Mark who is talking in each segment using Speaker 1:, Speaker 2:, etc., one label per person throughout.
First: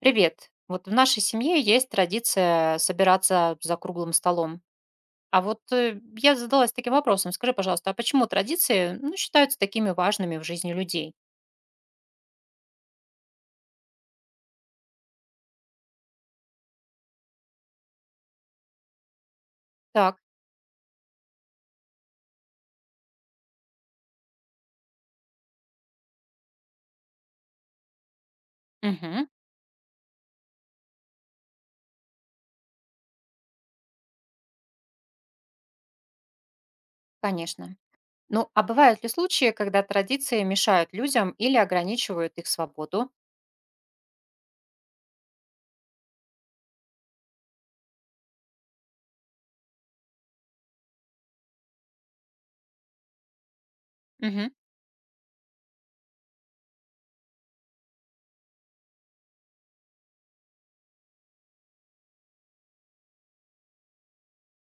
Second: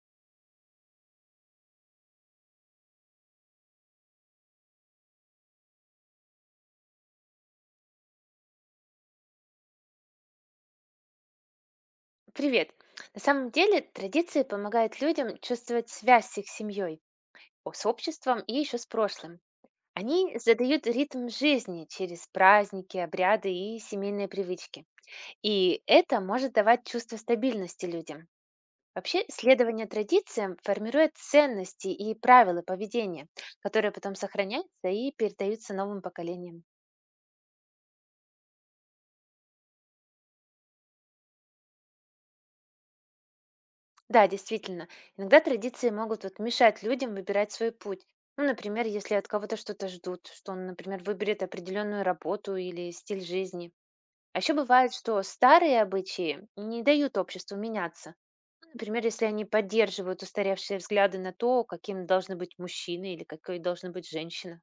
Speaker 1: Привет. Вот в нашей семье есть традиция собираться за круглым столом. А вот я задалась таким вопросом. Скажи, пожалуйста, а почему традиции, ну, считаются такими важными в жизни людей?
Speaker 2: Привет. На самом деле традиции помогают людям чувствовать связь с их семьей, с обществом и еще с прошлым.
Speaker 1: Так,
Speaker 2: Они задают ритм жизни через праздники, обряды и семейные привычки. И это может давать чувство стабильности людям. Вообще,
Speaker 1: мгм,
Speaker 2: следование традициям формирует ценности и правила поведения, которые потом сохраняются и передаются новым поколениям.
Speaker 1: конечно. Ну, а бывают ли случаи, когда традиции мешают людям или ограничивают их свободу?
Speaker 2: Да, действительно, иногда традиции могут вот мешать людям выбирать свой путь. Ну, например, если от кого-то что-то ждут, что он, например, выберет определенную работу или стиль жизни. А
Speaker 1: Мгм.
Speaker 2: еще бывает, что старые обычаи не дают обществу меняться. Ну, например, если они поддерживают устаревшие взгляды на то, каким должны быть мужчины или какой должна быть женщина.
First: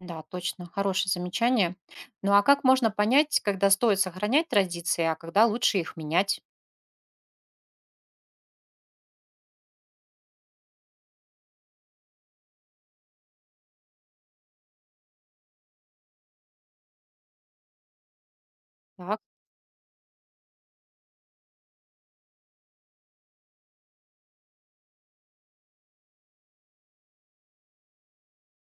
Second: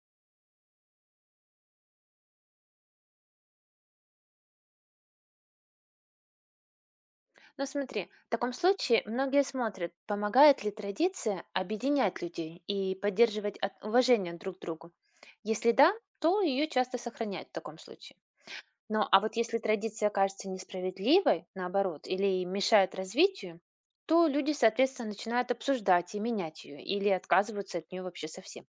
Speaker 1: Да, точно, хорошее замечание. Ну, а как можно понять, когда стоит сохранять традиции, а когда лучше их менять?
Speaker 2: Ну смотри, в таком случае многие смотрят, помогает ли традиция объединять людей и поддерживать уважение друг к другу. Если да, то ее часто сохраняют в таком случае. Но а
Speaker 1: Так,
Speaker 2: вот если традиция кажется несправедливой, наоборот, или мешает развитию, то люди, соответственно, начинают обсуждать и менять ее, или отказываются от нее вообще совсем.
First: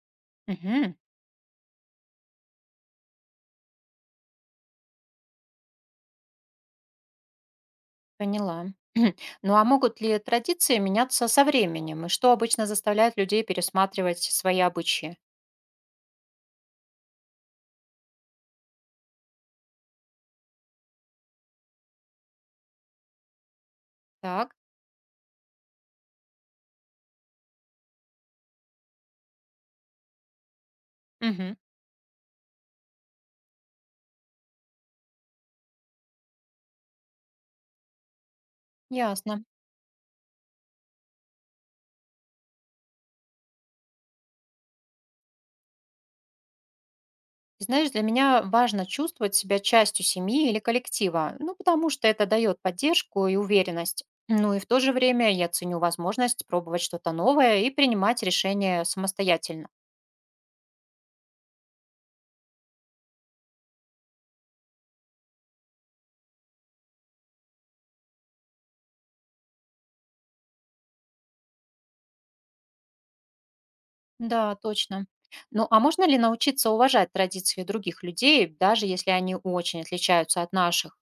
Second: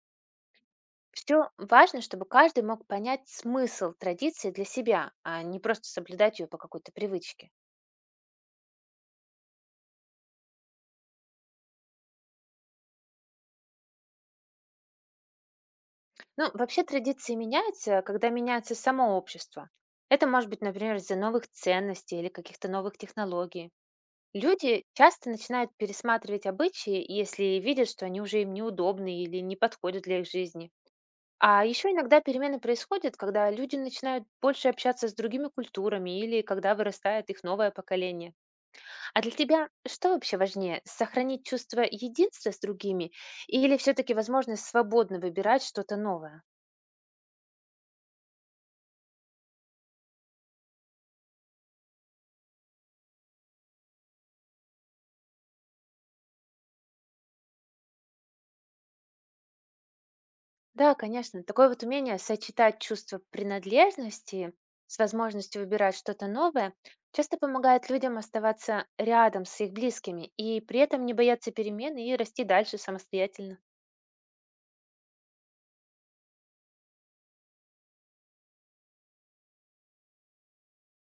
Speaker 1: мгм.
Speaker 2: Все важно, чтобы каждый мог понять смысл традиции для себя, а не просто соблюдать ее по какой-то привычке.
Speaker 1: Поняла. Ну а могут ли традиции меняться со временем? И что обычно заставляет людей пересматривать свои обычаи?
Speaker 2: Ну, вообще традиции меняются, когда меняется само общество. Это может быть, например, из-за новых ценностей или каких-то новых технологий.
Speaker 1: Так,
Speaker 2: Люди часто начинают пересматривать обычаи, если видят, что они уже им неудобны или не подходят для их жизни.
Speaker 1: мгм,
Speaker 2: А еще иногда перемены происходят, когда люди начинают больше общаться с другими культурами или когда вырастает их новое поколение. А для
Speaker 1: ясно.
Speaker 2: тебя что вообще важнее? Сохранить чувство единства с другими или все-таки возможность свободно выбирать что-то новое?
Speaker 1: И знаешь, для меня важно чувствовать себя частью семьи или коллектива, ну потому что это дает поддержку и уверенность. Ну и в то же время я ценю возможность пробовать что-то новое и принимать решения самостоятельно.
Speaker 2: Да, конечно. Такое вот умение сочетать чувство принадлежности с возможностью выбирать что-то новое часто помогает людям оставаться рядом с их близкими и при этом не бояться перемен и расти дальше самостоятельно.
Speaker 1: Да, точно. Ну а можно ли научиться уважать традиции других людей, даже если они очень отличаются от наших?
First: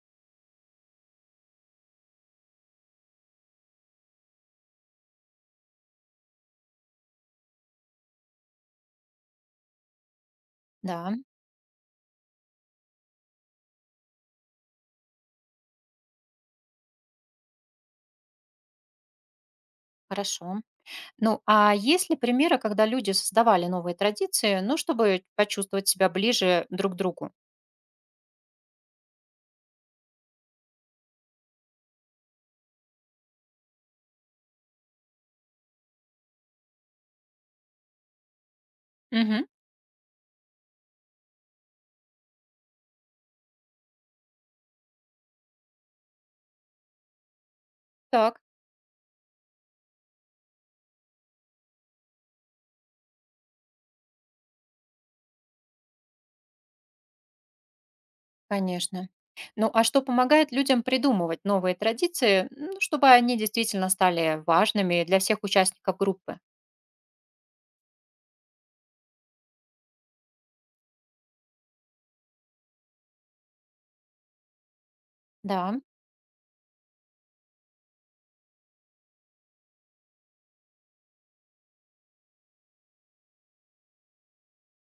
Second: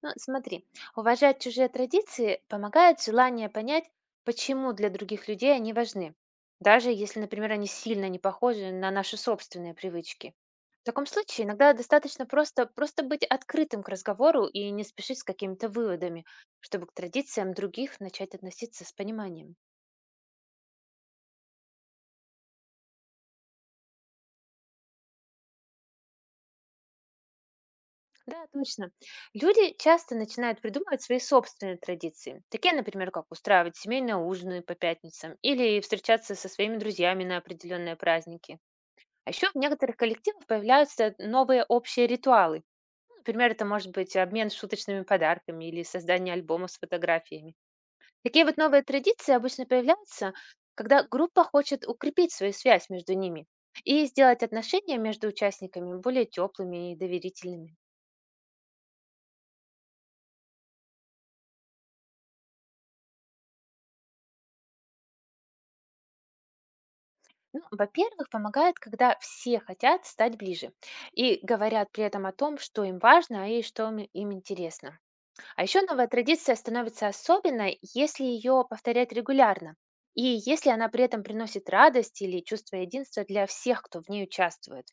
Speaker 2: Ну, смотри, уважать чужие традиции помогает желание понять, почему для других людей они важны, даже если, например, они сильно не похожи на наши собственные привычки. В таком
Speaker 1: Да,
Speaker 2: случае иногда достаточно просто быть открытым к разговору и не спешить с какими-то выводами, чтобы к традициям других начать относиться с пониманием.
Speaker 1: хорошо. Ну, а есть ли примеры, когда люди создавали новые традиции, ну, чтобы почувствовать себя ближе друг к другу?
Speaker 2: Да, точно. Люди часто начинают придумывать свои собственные традиции. Такие, например, как устраивать семейные ужины по пятницам или встречаться со своими друзьями на определенные праздники. А
Speaker 1: Мгм.
Speaker 2: еще в некоторых коллективах появляются новые общие ритуалы. Ну, например, это может быть обмен шуточными подарками или создание альбома с фотографиями.
Speaker 1: Так.
Speaker 2: Такие вот новые традиции обычно появляются, когда группа хочет укрепить свою связь между ними и сделать отношения между участниками более теплыми и доверительными.
Speaker 1: Конечно. Ну, а что помогает людям придумывать новые традиции, ну, чтобы они действительно стали важными для всех участников группы?
Speaker 2: Ну, во-первых, помогает, когда все хотят стать ближе и говорят при этом о том, что им важно и что им интересно. А
Speaker 1: Да.
Speaker 2: еще новая традиция становится особенной, если ее повторять регулярно и если она при этом приносит радость или чувство единства для всех, кто в ней участвует.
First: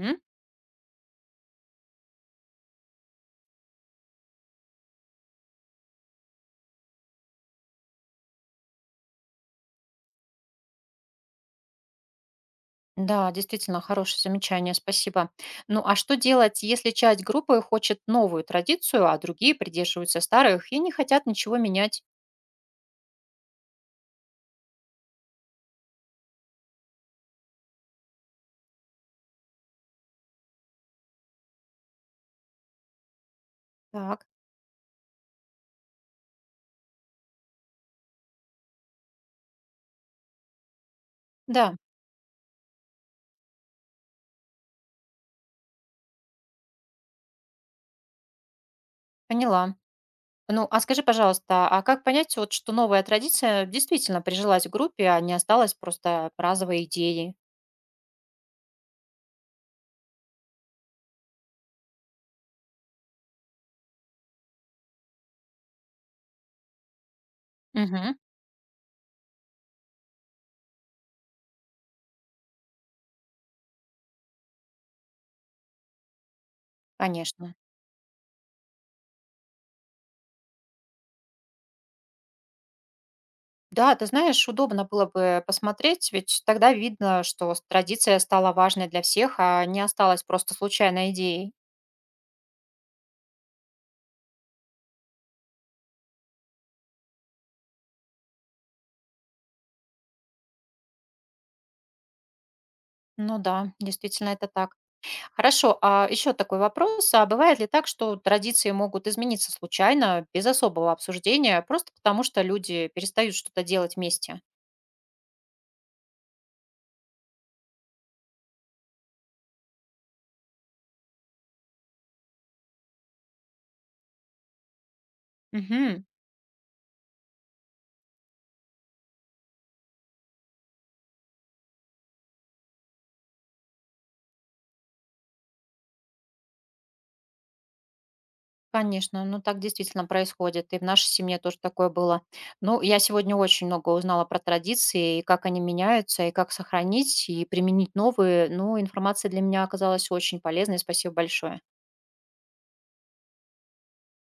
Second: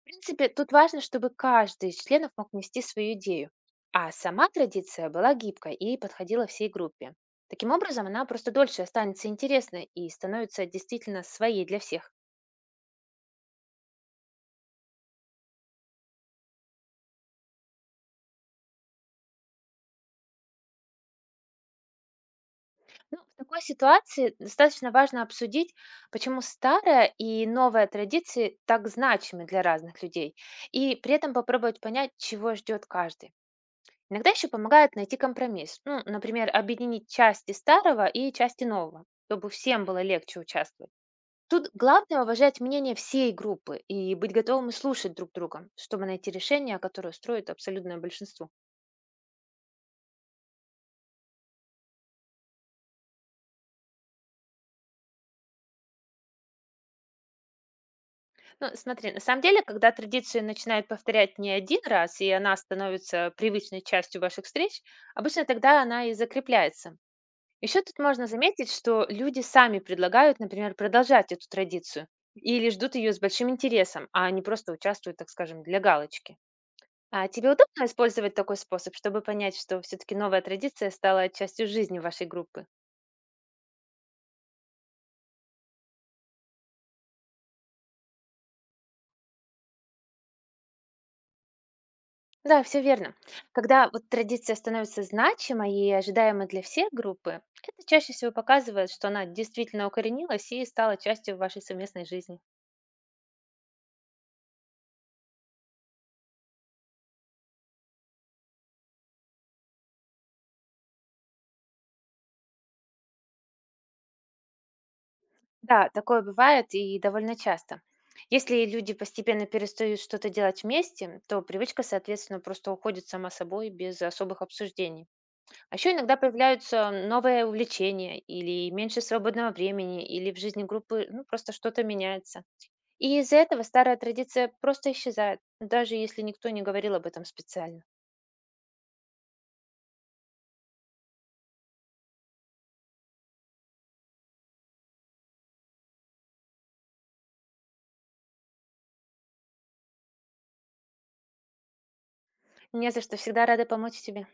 Speaker 2: В принципе, тут важно, чтобы каждый из членов мог нести свою идею, а сама традиция была гибкой и подходила всей группе. Таким образом, она просто дольше останется интересной и становится действительно своей для всех.
Speaker 1: Да, действительно, хорошее замечание, спасибо. Ну, а что делать, если часть группы хочет новую традицию, а другие придерживаются старых и не хотят ничего менять?
Speaker 2: Ну, в такой ситуации достаточно важно обсудить, почему старая и новая традиции так значимы для разных людей, и при этом попробовать понять, чего ждет каждый.
Speaker 1: Так,
Speaker 2: Иногда еще помогает найти компромисс, ну, например, объединить части старого и части нового, чтобы всем было легче участвовать. Тут
Speaker 1: да,
Speaker 2: главное уважать мнение всей группы и быть готовым слушать друг друга, чтобы найти решение, которое устроит абсолютное большинство.
Speaker 1: поняла. Ну, а скажи, пожалуйста, а как понять, вот, что новая традиция действительно прижилась в группе, а не осталась просто разовой идеей?
Speaker 2: Ну, смотри, на самом деле, когда традицию начинают повторять не один раз, и она становится привычной частью ваших встреч, обычно тогда она и закрепляется. Еще тут
Speaker 1: Мгм.
Speaker 2: можно заметить, что люди сами предлагают, например, продолжать эту традицию или ждут ее с большим интересом, а не просто участвуют, так скажем, для галочки. А тебе
Speaker 1: Конечно.
Speaker 2: удобно использовать такой способ, чтобы понять, что все-таки новая традиция стала частью жизни вашей группы?
Speaker 1: Да, ты знаешь, удобно было бы посмотреть, ведь тогда видно, что традиция стала важной для всех, а не осталась просто случайной идеей.
Speaker 2: Да, все верно. Когда вот традиция становится значимой и ожидаемой для всей группы, это чаще всего показывает, что она действительно укоренилась и стала частью вашей совместной жизни.
Speaker 1: Ну да, действительно это так. Хорошо, а еще такой вопрос. А бывает ли так, что традиции могут измениться случайно, без особого обсуждения, просто потому что люди перестают что-то делать вместе?
Speaker 2: Да, такое бывает и довольно часто. Если люди постепенно перестают что-то делать вместе, то привычка, соответственно, просто уходит сама собой без особых обсуждений. А еще
Speaker 1: Мгм.
Speaker 2: иногда появляются новые увлечения или меньше свободного времени, или в жизни группы ну, просто что-то меняется. И из-за этого старая традиция просто исчезает, даже если никто не говорил об этом специально.
Speaker 1: Конечно, ну так действительно происходит. И в нашей семье тоже такое было. Ну, я сегодня очень много узнала про традиции, и как они меняются, и как сохранить, и применить новые. Ну, информация для меня оказалась очень полезной. Спасибо большое.
Speaker 2: Не за что, всегда рада помочь тебе.